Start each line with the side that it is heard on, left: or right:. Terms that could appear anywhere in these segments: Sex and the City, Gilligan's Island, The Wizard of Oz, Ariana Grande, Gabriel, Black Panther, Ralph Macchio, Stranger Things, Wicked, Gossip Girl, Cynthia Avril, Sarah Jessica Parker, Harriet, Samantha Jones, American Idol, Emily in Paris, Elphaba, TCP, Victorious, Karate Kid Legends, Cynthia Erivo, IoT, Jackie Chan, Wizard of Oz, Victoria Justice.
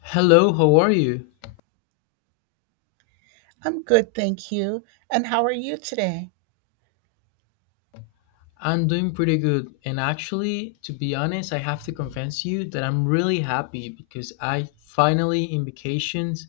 left: Hello, how are you?
right: I'm good, thank you. And how are you today?
left: I'm doing pretty good. And actually, to be honest, I have to confess you that I'm really happy because I finally in vacations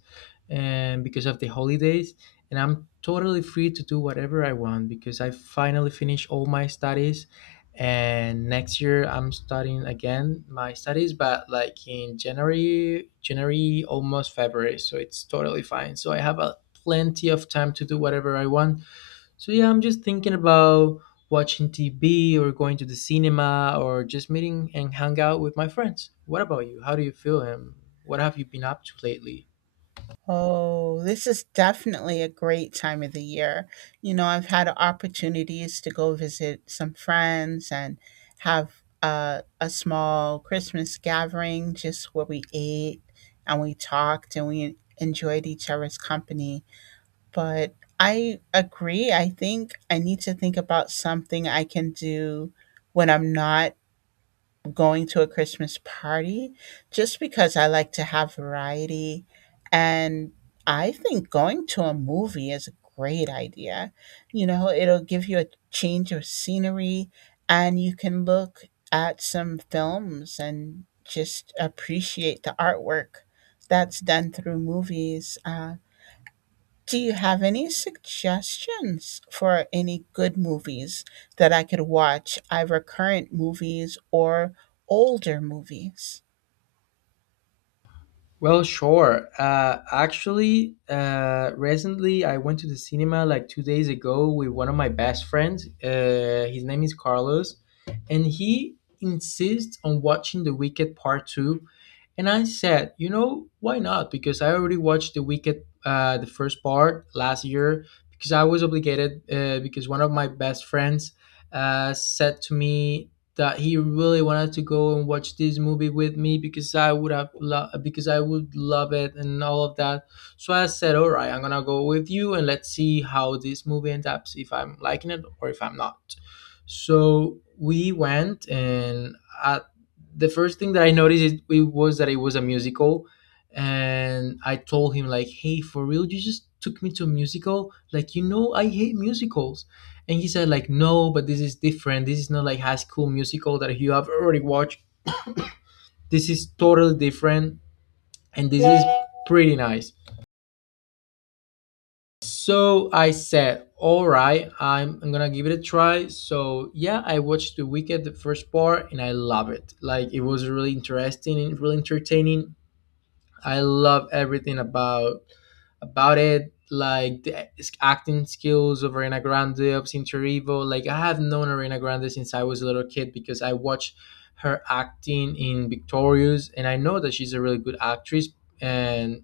left: and because of the holidays and I'm totally free to do whatever I want because I finally finished all my studies, and next year I'm starting again my studies but like in January, January almost February, so it's totally fine. So I have a plenty of time to do whatever I want. So yeah, I'm just thinking about watching TV or going to the cinema or just meeting and hang out with my friends. What about you? How do you feel and what have you been up to lately?
right: Oh, this is definitely a great time of the year. You know, I've had opportunities to go visit some friends and have a small Christmas gathering just where we ate and we talked and we enjoyed each other's company. But I agree. I think I need to think about something I can do when I'm not going to a Christmas party just because I like to have variety. And I think going to a movie is a great idea. You know, it'll give you a change of scenery and you can look at some films and just appreciate the artwork that's done through movies. Do you have any suggestions for any good movies that I could watch, either current movies or older movies?
left: Well, sure. Recently I went to the cinema like 2 days ago with one of my best friends. His name is Carlos, and he insists on watching The Wicked Part Two. And I said, you know, why not? Because I already watched The Wicked, the first part last year. Because I was obligated. Because one of my best friends said to me that he really wanted to go and watch this movie with me because I would because I would love it and all of that. So I said, "All right, I'm gonna go with you and let's see how this movie ends up. If I'm liking it or if I'm not." So we went, and uh the first thing that I noticed it was that it was a musical, and I told him like, "Hey, for real, you just took me to a musical? Like, you know, I hate musicals." And he said, like, no, but this is different. This is not like High School Musical that you have already watched. This is totally different, and this is pretty nice. So I said, all right, I'm gonna give it a try. So yeah, I watched The Wicked, the first part, and I love it. Like, it was really interesting and really entertaining. I love everything about it, like the acting skills of Ariana Grande, of Cynthia Erivo. Like I have known Ariana Grande since I was a little kid because I watched her acting in Victorious, and I know that she's a really good actress. And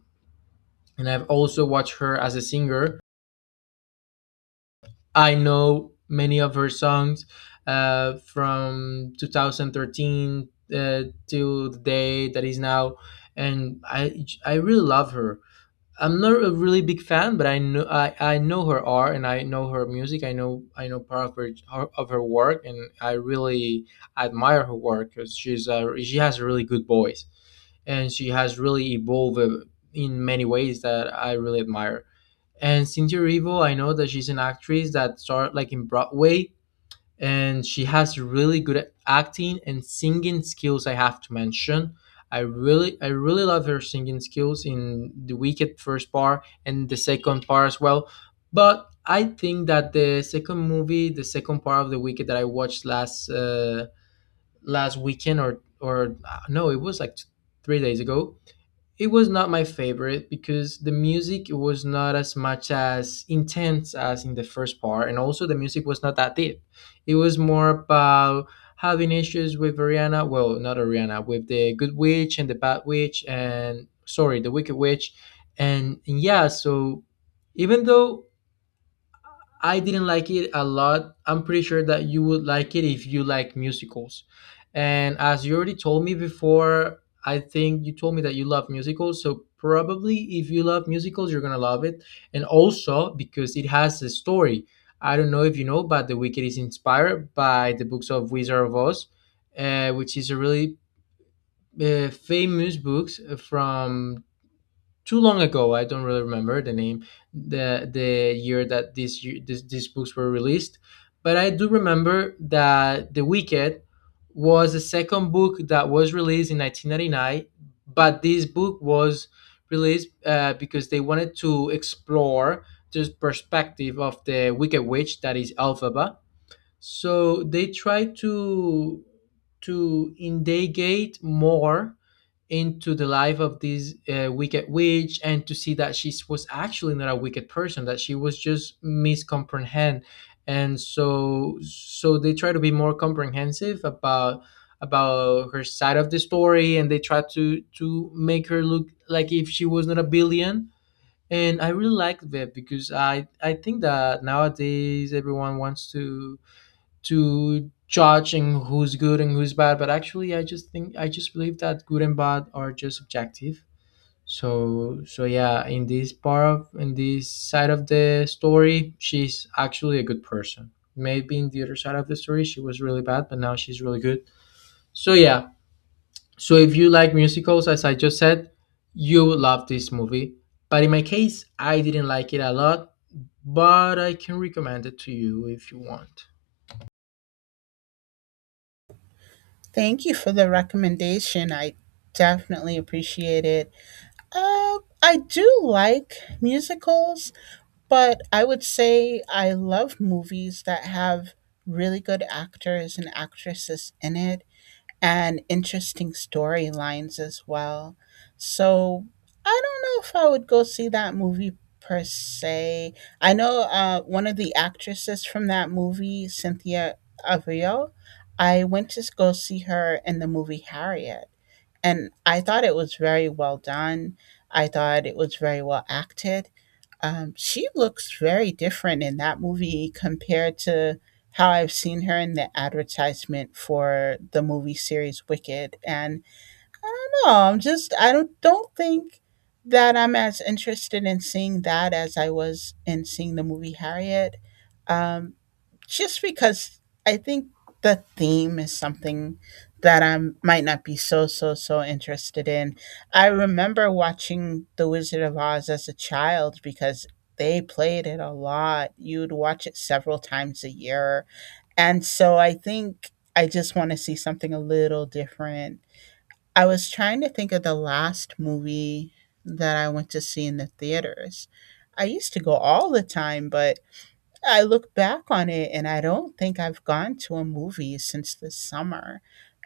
left: and I've also watched her as a singer. I know many of her songs from 2013 till the day that is now, and I really love her. I'm not a really big fan, but I know her art and I know her music. I know part of her work, and I really admire her work because she has a really good voice, and she has really evolved in many ways that I really admire. And Cynthia Erivo, I know that she's an actress that started like in Broadway, and she has really good acting and singing skills, I have to mention. I really love her singing skills in The Wicked first part and the second part as well. But I think that the second part of The Wicked that I watched last last weekend or no it was like 3 days ago, it was not my favorite because the music was not as much as intense as in the first part, and also the music was not that deep. It was more about having issues with Ariana, well, not Ariana, with the good witch and the bad witch, and sorry, the wicked witch, and yeah. So even though I didn't like it a lot, I'm pretty sure that you would like it if you like musicals. And as you already told me before, I think you told me that you love musicals. So probably if you love musicals, you're gonna love it. And also because it has a story. I don't know if you know, but The Wicked is inspired by the books of Wizard of Oz, which is a really famous books from too long ago. I don't really remember the name, the year that these books were released, but I do remember that The Wicked was the second book that was released in 1999. But this book was released because they wanted to explore the perspective of the Wicked Witch, that is Elphaba, so they try to indagate more into the life of this wicked witch, and to see that she was actually not a wicked person, that she was just miscomprehend. And so they try to be more comprehensive about her side of the story, and they try to make her look like if she was not a billion. And I really like that because I think that nowadays everyone wants to judging who's good and who's bad, but actually I just believe that good and bad are just subjective. So yeah, in this part of in this side of the story, she's actually a good person. Maybe in the other side of the story she was really bad, but now she's really good. So yeah, so if you like musicals, as I just said, you would love this movie, but in my case I didn't like it a lot, but I can recommend it to you if you want.
right: Thank you for the recommendation. I definitely appreciate it. I do like musicals, but I would say I love movies that have really good actors and actresses in it and interesting storylines as well. So I don't know if I would go see that movie per se. I know one of the actresses from that movie, Cynthia Avril. I went to go see her in the movie Harriet, and I thought it was very well done. I thought it was very well acted. She looks very different in that movie compared to how I've seen her in the advertisement for the movie series Wicked. And I don't know, I'm just, I don't think that I'm as interested in seeing that as I was in seeing the movie Harriet. Um, just because I think the theme is something that I might not be so interested in. I remember watching The Wizard of Oz as a child because they played it a lot. You'd watch it several times a year. And so I think I just want to see something a little different. I was trying to think of the last movie that I went to see in the theaters. I used to go all the time, but I look back on it and I don't think I've gone to a movie since the summer.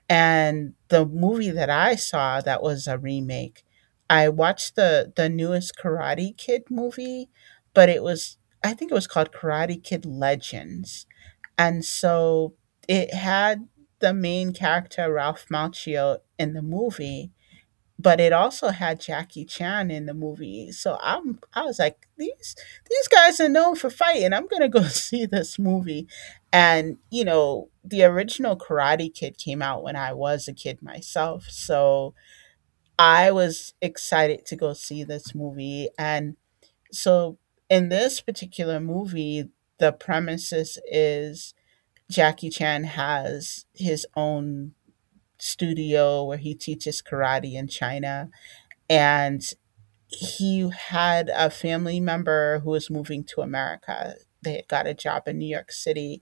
right: And the movie that I saw that was a remake, I watched the newest Karate Kid movie, but it was I think it was called Karate Kid Legends. And so it had the main character Ralph Macchio in the movie but it also had Jackie Chan in the movie. So I was like, these guys are known for fighting. I'm gonna go see this movie. And you know, the original Karate Kid came out when I was a kid myself. So I was excited to go see this movie. And so in this particular movie, the premises is Jackie Chan has his own studio where he teaches karate in China and he had a family member who was moving to America. They had got a job in New York City.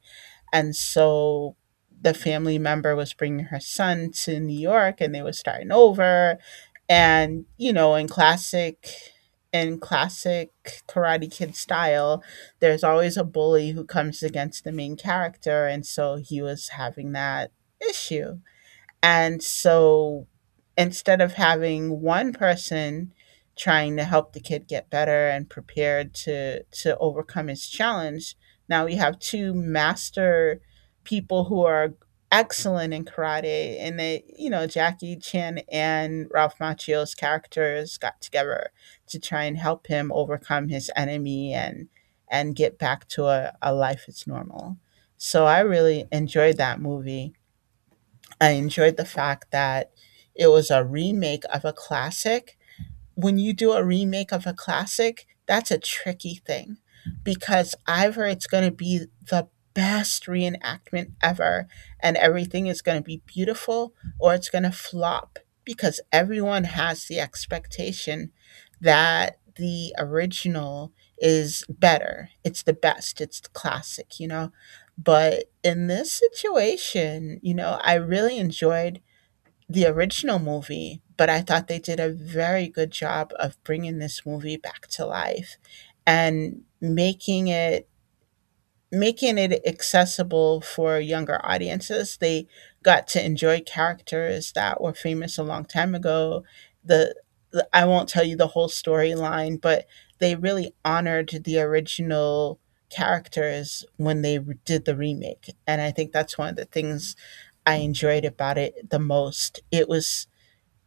right: And so the family member was bringing her son to New York and they were starting over. And, you know, in classic Karate Kid style, there's always a bully who comes against the main character, and so he was having that issue. And so instead of having one person trying to help the kid get better and prepared to overcome his challenge, now we have two master people who are excellent in karate and they, you know, Jackie Chan and Ralph Macchio's characters got together to try and help him overcome his enemy and get back to a life that's normal. So I really enjoyed that movie. I enjoyed the fact that it was a remake of a classic. When you do a remake of a classic, that's a tricky thing because either it's going to be the best reenactment ever and everything is going to be beautiful or it's going to flop because everyone has the expectation that the original is better. It's the best, it's the classic, you know. But in this situation, you know, I really enjoyed the original movie, but I thought they did a very good job of bringing this movie back to life and making it accessible for younger audiences. They got to enjoy characters that were famous a long time ago. The, the I won't tell you the whole storyline, but they really honored the original characters when they re- did the remake. And I think that's one of the things I enjoyed about it the most. It was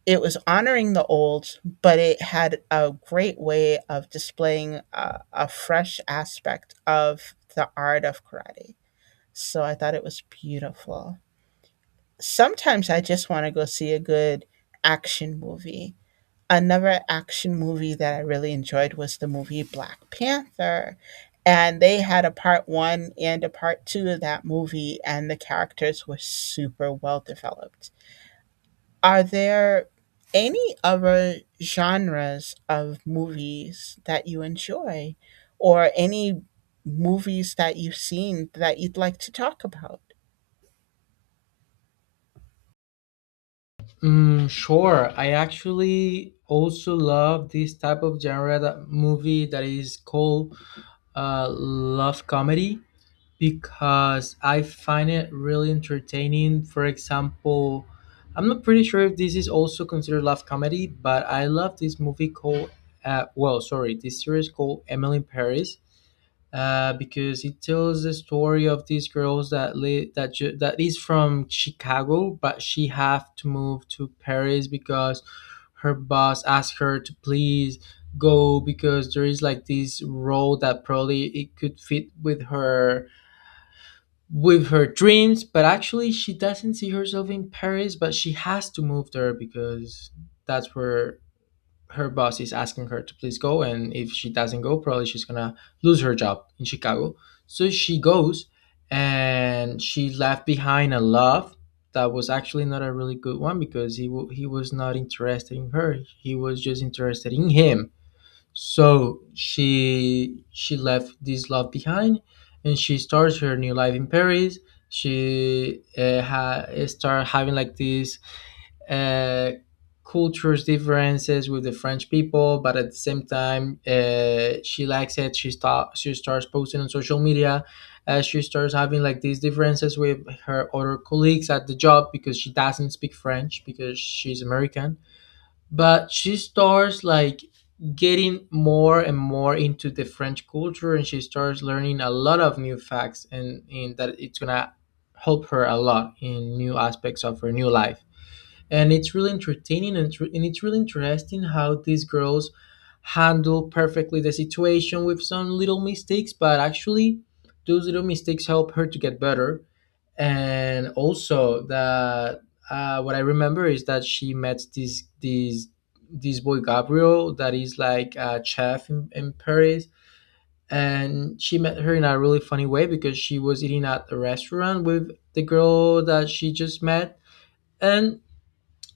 right: it was honoring the old, but it had a great way of displaying a fresh aspect of the art of karate. So I thought it was beautiful. Sometimes I just want to go see a good action movie. Another action movie that I really enjoyed was the movie Black Panther. And they had a part one and a part two of that movie, and the characters were super well developed. Are there any other genres of movies that you enjoy or any movies that you've seen that you'd like to talk about?
left: Mm, sure. I actually also love this type of genre, that movie that is called love comedy, because I find it really entertaining. For example, I'm not pretty sure if this is also considered love comedy, but I love this movie called this series called Emily in Paris, because it tells the story of these girls that that is from Chicago, but she have to move to Paris because her boss asked her to please go because there is like this role that probably it could fit with her, with her dreams, but actually she doesn't see herself in Paris, but she has to move there because that's where her boss is asking her to please go, and if she doesn't go probably she's gonna lose her job in Chicago. So she goes, and she left behind a love that was actually not a really good one because he was not interested in her, he was just interested in him. So she left this love behind and she starts her new life in Paris. She start having like this uh, cultures differences with the French people, but at the same time, she likes it. She starts posting on social media. She starts having like these differences with her other colleagues at the job because she doesn't speak French because she's American. But she starts like getting more and more into the French culture, and she starts learning a lot of new facts, and that it's gonna help her a lot in new aspects of her new life. And it's really entertaining, and it's really interesting how these girls handle perfectly the situation with some little mistakes, but actually those little mistakes help her to get better. And also that what I remember is that she met this this boy Gabriel, that is like a chef in Paris. And she met her in a really funny way, because she was eating at a restaurant with the girl that she just met, and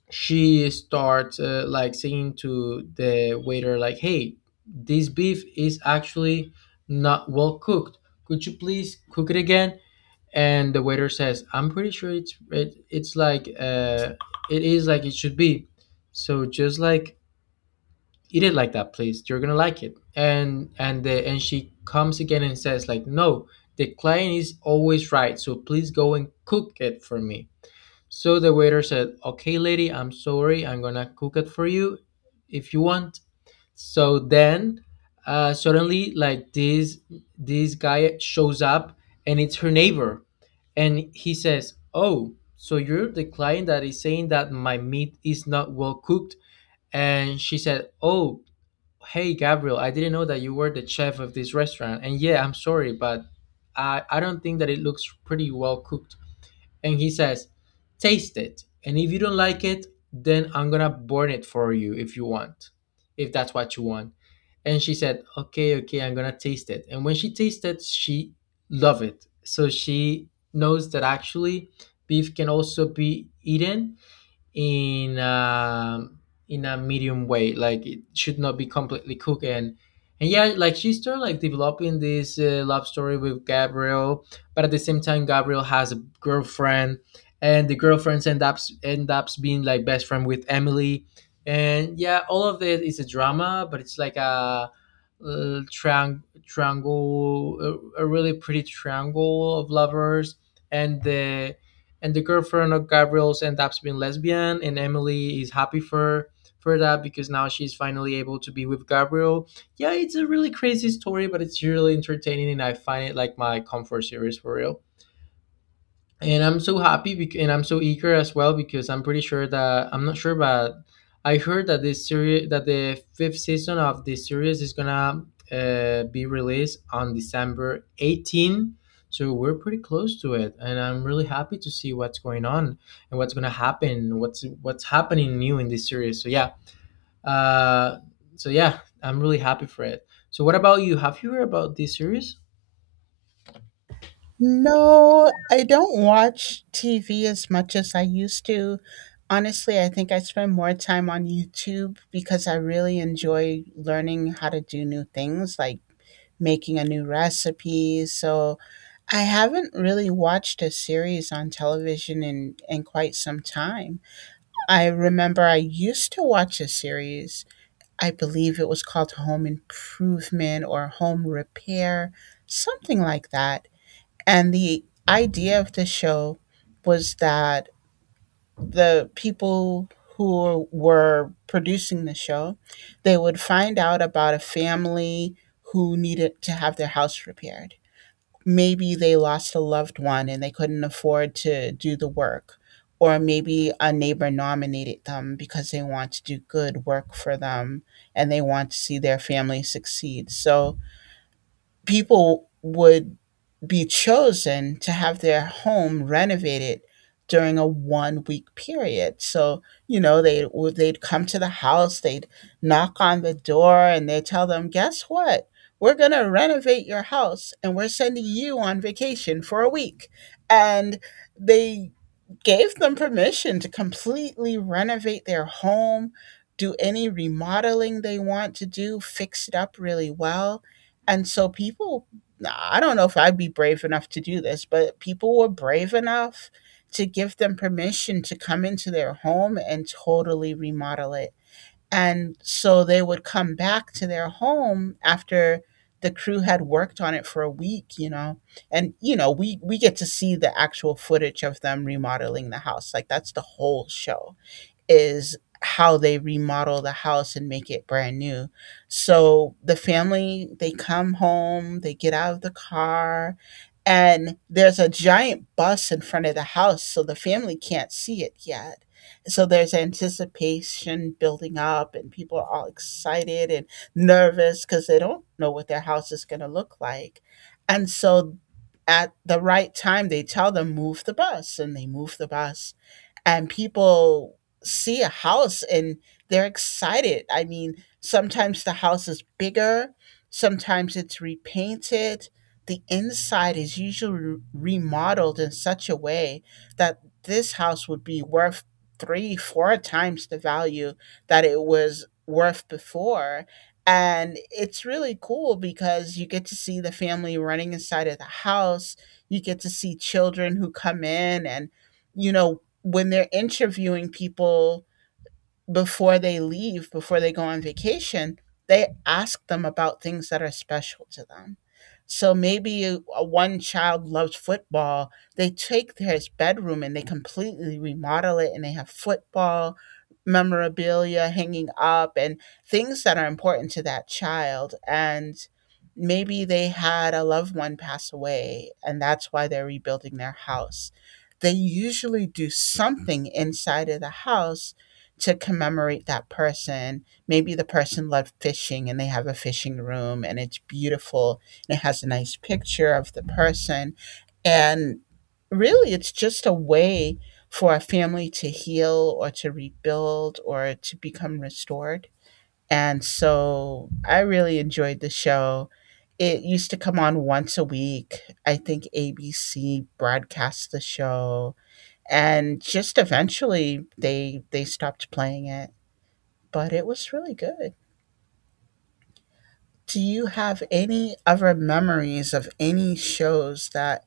left: she starts like saying to the waiter like, "Hey, this beef is actually not well cooked. Could you please cook it again?" And the waiter says, "I'm pretty sure it's like it is like it should be, so just like eat it like that please, you're gonna like it." And and she comes again and says like, "No, the client is always right, so please go and cook it for me." So the waiter said, "Okay, lady, I'm sorry, I'm gonna cook it for you if you want." So then, suddenly, like this guy shows up and it's her neighbor, and he says, "Oh, so you're the client that is saying that my meat is not well cooked." And she said, "Oh, hey, Gabriel, I didn't know that you were the chef of this restaurant. And yeah, I'm sorry, but I don't think that it looks pretty well cooked." And he says, "Taste it, and if you don't like it, then I'm gonna burn it for you if you want, if that's what you want." And she said, "Okay, okay, I'm gonna taste it." And when she tasted, she loved it. So she knows that actually beef can also be eaten in a, in a medium way like it should not be completely cooked and yeah, like she started like developing this love story with Gabriel, but at the same time Gabriel has a girlfriend, and the girlfriends end up being like best friend with Emily. And yeah, all of it is a drama, but it's like a triangle, a really pretty triangle of lovers. And the and the girlfriend of Gabriel's ends up being lesbian, and Emily is happy for that because now she's finally able to be with Gabriel. Yeah, it's a really crazy story, but it's really entertaining, and I find it like my comfort series for real. And I'm so eager as well because I'm pretty sure that I'm not sure, but I heard that this series that the fifth season of this series is gonna be released on December 18. So we're pretty close to it, and I'm really happy to see what's going on and what's gonna happen, what's happening new in this series. So yeah, uh, I'm really happy for it. So what about you? Have you heard about this series?
right: No, I don't watch TV as much as I used to. Honestly, I think I spend more time on YouTube because I really enjoy learning how to do new things like making a new recipe. So I haven't really watched a series on television in quite some time. I remember I used to watch a series. I believe it was called Home Improvement or Home Repair, something like that. And the idea of the show was that the people who were producing the show, they would find out about a family who needed to have their house repaired. Maybe they lost a loved one and they couldn't afford to do the work. Or maybe a neighbor nominated them because they want to do good work for them and they want to see their family succeed. So, people would be chosen to have their home renovated during a 1 week period. So, you know, they'd come to the house, they'd knock on the door and they tell them, "Guess what? We're going to renovate your house and we're sending you on vacation for a week." And they gave them permission to completely renovate their home, do any remodeling they want to do, fix it up really well. And so people, I don't know if I'd be brave enough to do this, but people were brave enough to give them permission to come into their home and totally remodel it. And so they would come back to their home after the crew had worked on it for a week, you know. And you know, we get to see the actual footage of them remodeling the house. Like that's the whole show is how they remodel the house and make it brand new. So the family, they come home, they get out of the car, and there's a giant bus in front of the house, so the family can't see it yet. So there's anticipation building up, and people are all excited and nervous because they don't know what their house is going to look like. And so at the right time, they tell them, move the bus, and they move the bus and people see a house and they're excited. I mean, sometimes the house is bigger, sometimes it's repainted. The inside is usually re- remodeled in such a way that this house would be worth three, four times the value that it was worth before. And it's really cool because you get to see the family running inside of the house. You get to see children who come in and you know, when they're interviewing people before they leave, before they go on vacation, they ask them about things that are special to them. So maybe a one child loves football. They take his bedroom and they completely remodel it, and they have football memorabilia hanging up and things that are important to that child. And maybe they had a loved one pass away, and that's why they're rebuilding their house. They usually do something inside of the house to commemorate that person. Maybe the person loved fishing and they have a fishing room and it's beautiful and it has a nice picture of the person. And really, it's just a way for a family to heal or to rebuild or to become restored. And so I really enjoyed the show. It used to come on once a week. I think ABC broadcast the show and just eventually they stopped playing it but it was really good. Do you have any other memories of any shows that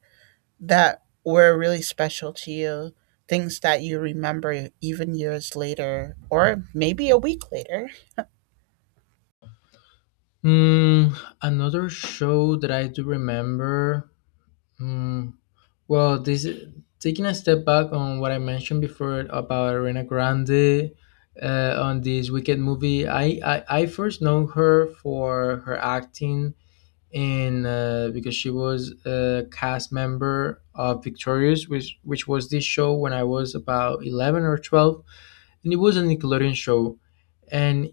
right: were really special to you? Things that you remember even years later, or maybe a week later?
left: Hmm, another show that I do remember. Mm, well, this, taking a step back on what I mentioned before about Arena Grande, on this Wicked movie, I first know her for her acting in because she was a cast member of Victorious, which was this show when I was about 11 or 12, and it was a Nickelodeon show, and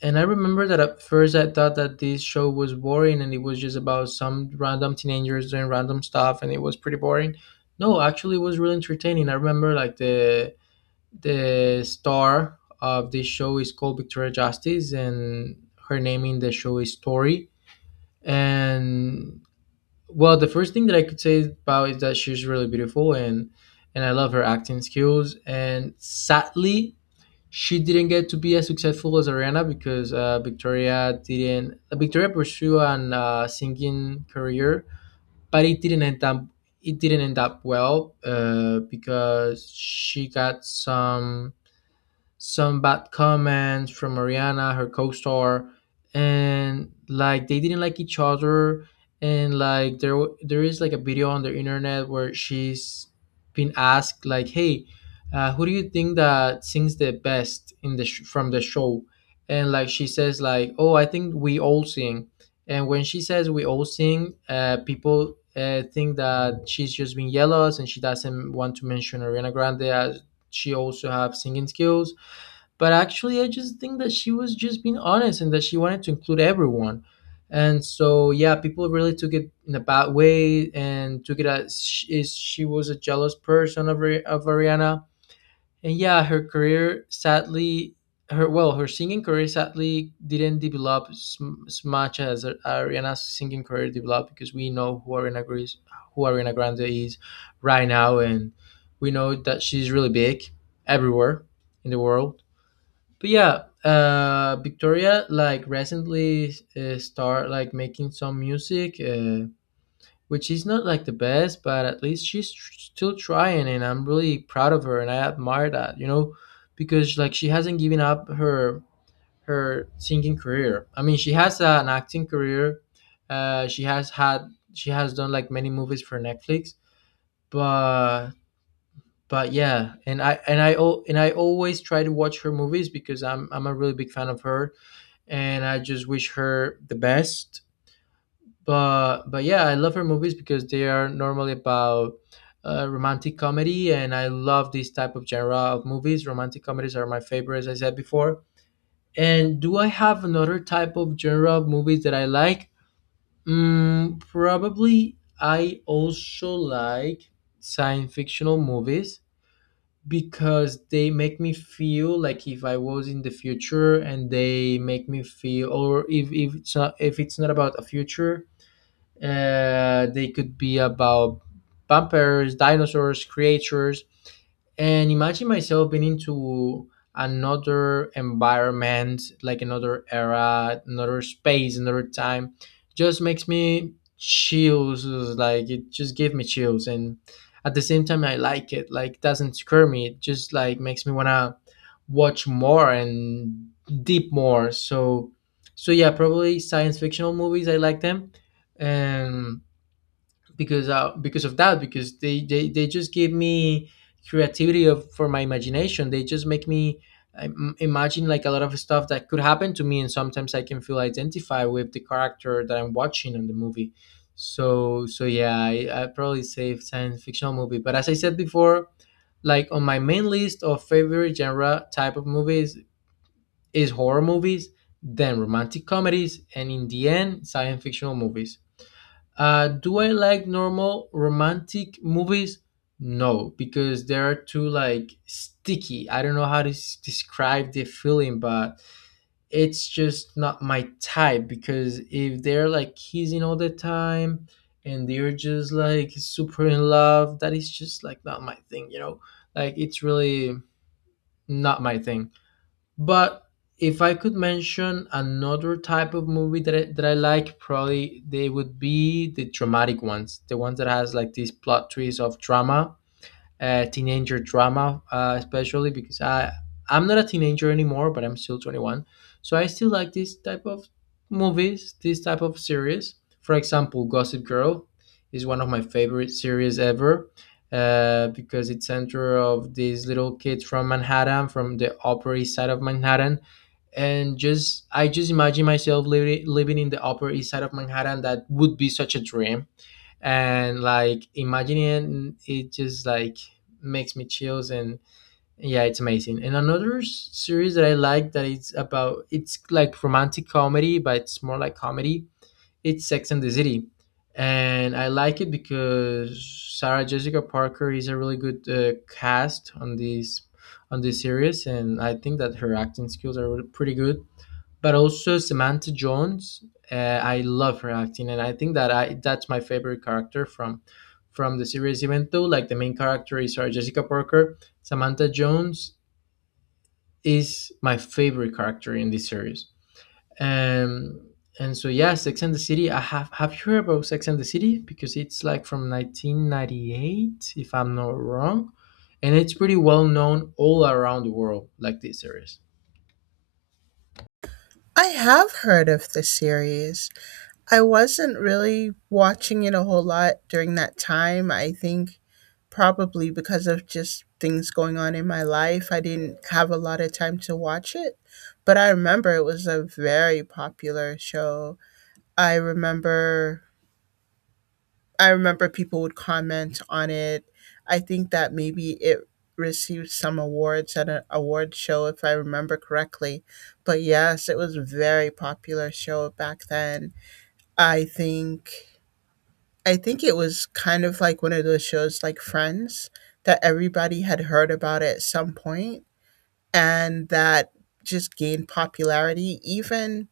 left: I remember that at first I thought that this show was boring and it was just about some random teenagers doing random stuff, and it was pretty boring. No, actually it was really entertaining. I remember like the star of this show is called Victoria Justice, and her name in the show is Tori. And well, the first thing that I could say about is that she's really beautiful, and I love her acting skills, and sadly she didn't get to be as successful as Ariana because Victoria didn't. Victoria pursued an singing career, but it didn't end up. It didn't end up well because she got some bad comments from Ariana, her co-star, and like they didn't like each other, and like there is like a video on the internet where she's been asked like, "Hey, who do you think that sings the best in from the show?" And like she says like, "Oh, I think we all sing." And when she says we all sing, people think that she's just being jealous and she doesn't want to mention Ariana Grande as she also have singing skills. But actually, I just think that she was just being honest and that she wanted to include everyone. And so, yeah, people really took it in a bad way and took it as sh- is she was a jealous person of Ariana. And yeah, her career sadly, her, well, her singing career sadly didn't develop as, as much as Ariana's singing career developed, because we know who who Ariana Grande is right now, and we know that she's really big everywhere in the world. But yeah, Victoria like recently start like making some music, which is not like the best, but at least she's still trying, and I'm really proud of her, and I admire that. Because like she hasn't given up her her singing career. I mean, she has an acting career. She has had, she has done like many movies for Netflix, but but yeah, and I al- and I always try to watch her movies because I'm a really big fan of her, and I just wish her the best. But yeah, I love her movies because they are normally about romantic comedy, and I love this type of genre of movies. Romantic comedies are my favorite, as I said before. And do I have another type of genre of movies that I like? Mm, probably. I also like science fictional movies because they make me feel like if I was in the future, and they make me feel, or if it's not, if it's not about a future, they could be about vampires, dinosaurs, creatures, and imagine myself being into another environment, like another era, another space, another time. Just makes me chills. Like it just gave me chills, and at the same time, I like it. Like it doesn't scare me. It just like makes me wanna watch more and deep more. So, yeah, probably science fictional movies. I like them, and because because of that, because they just give me creativity of for my imagination. They just make me imagine like a lot of stuff that could happen to me, and sometimes I can feel identified with the character that I'm watching in the movie. So I probably say science fictional movie. But as I said before, like on my main list of favorite genre type of movies is horror movies, then romantic comedies, and in the end science fictional movies. Do I like normal romantic movies? No, because they are too like sticky. I don't know how to describe the feeling, but it's just not my type. Because if they're like kissing all the time and they're just like super in love, that is just like not my thing, you know? Like it's really not my thing. But if I could mention another type of movie that I like, probably they would be the dramatic ones, the ones that has like these plot twists of drama, teenager drama, especially because I'm not a teenager anymore, but I'm still 21, so I still like this type of movies, this type of series. For example, Gossip Girl is one of my favorite series ever, because it's center of these little kids from Manhattan, from the Upper East Side of Manhattan, and just I just imagine myself living in the Upper East Side of Manhattan. That would be such a dream, and like imagining it, it just like makes me chills. And yeah, it's amazing. And another series that I like that it's about, it's like romantic comedy but it's more like comedy, it's Sex and the City. And I like it because Sarah Jessica Parker is a really good cast on this series, and I think that her acting skills are really pretty good. But also Samantha Jones. Uh, I love her acting, and I think that I that's my favorite character from the series. Even though like the main character is Sarah Jessica Parker, Samantha Jones is my favorite character in this series. Um, and so yeah, Sex and the City. I Have you heard about Sex and the City? Because it's like from 1998, if I'm not wrong, and it's pretty well known all around the world, like this series.
right: I have heard of the series. I wasn't really watching it a whole lot during that time. I think probably because of just things going on in my life, I didn't have a lot of time to watch it. But I remember it was a very popular show. I remember I remember people would comment on it. I think that maybe it received some awards at an award show if I remember correctly. But yes, it was a very popular show back then. I think I think it was kind of like one of those shows like Friends that everybody had heard about at some point and that just gained popularity even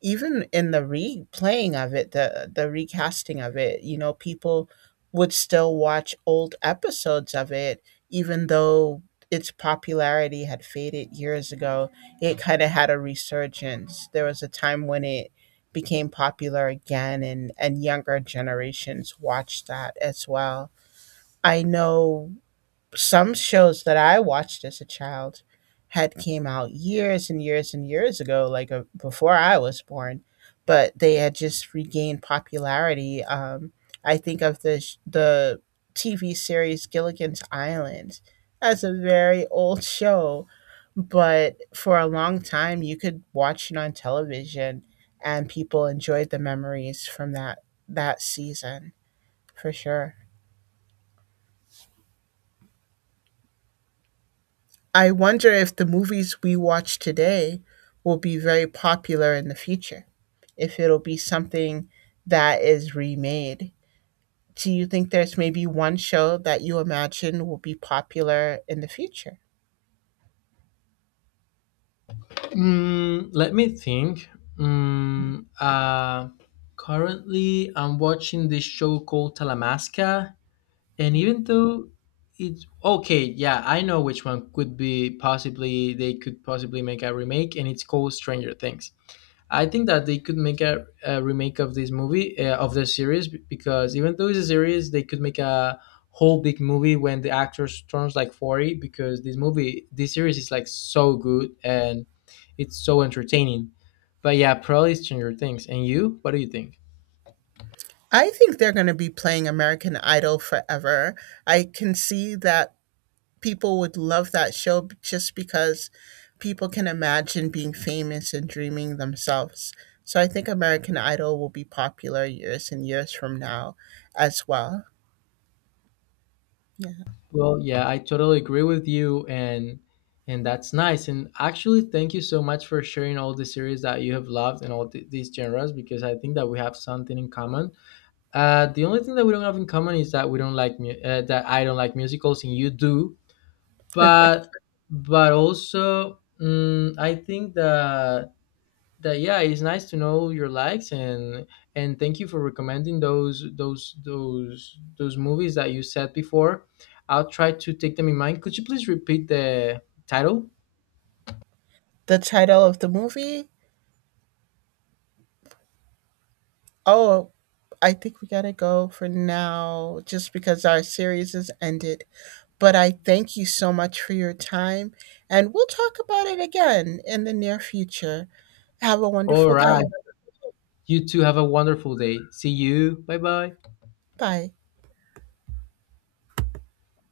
right: even in the replaying of it, the recasting of it, you know, people would still watch old episodes of it, even though its popularity had faded years ago. It kind of had a resurgence. There was a time when it became popular again, and younger generations watched that as well. I know some shows that I watched as a child had came out years and years and years ago, like before I was born, but they had just regained popularity. I think of the sh- the TV series Gilligan's Island as a very old show, but for a long time you could watch it on television, and people enjoyed the memories from that season for sure. I wonder if the movies we watch today will be very popular in the future, if it'll be something that is remade. Do you think there's maybe one show that you imagine will be popular in the future?
left: Mm, let me think. Mm, uh, Currently, I'm watching this show called Talamasca, and even though it's okay, yeah, I know which one could be possibly they could possibly make a remake, and it's called Stranger Things. I think that they could make a remake of this movie, of the series, because even though it's a series, they could make a whole big movie when the actor turns like 40, because this movie, this series is like so good, and it's so entertaining. But yeah, probably Stranger Things. And you, what do you think?
right: I think they're going to be playing American Idol forever. I can see that people would love that show just because people can imagine being famous and dreaming themselves. So I think American Idol will be popular years and years from now as well. Yeah.
left: Well, yeah, I totally agree with you, and that's nice. And actually, thank you so much for sharing all the series that you have loved and all these genres, because I think that we have something in common. The only thing that we don't have in common is that we don't like mu- that I don't like musicals and you do, but also, mm, I think that yeah, it's nice to know your likes. And thank you for recommending those movies that you said before. I'll try to take them in mind. Could you please repeat the title?
right: The title of the movie? Oh, I think we got to go for now just because our series is ended. But I thank you so much for your time and we'll talk about it again in the near future. Have a
left: All
right: wonderful
left: right.
right: day.
left: You two have a wonderful day. See you. Bye bye.
right: Bye.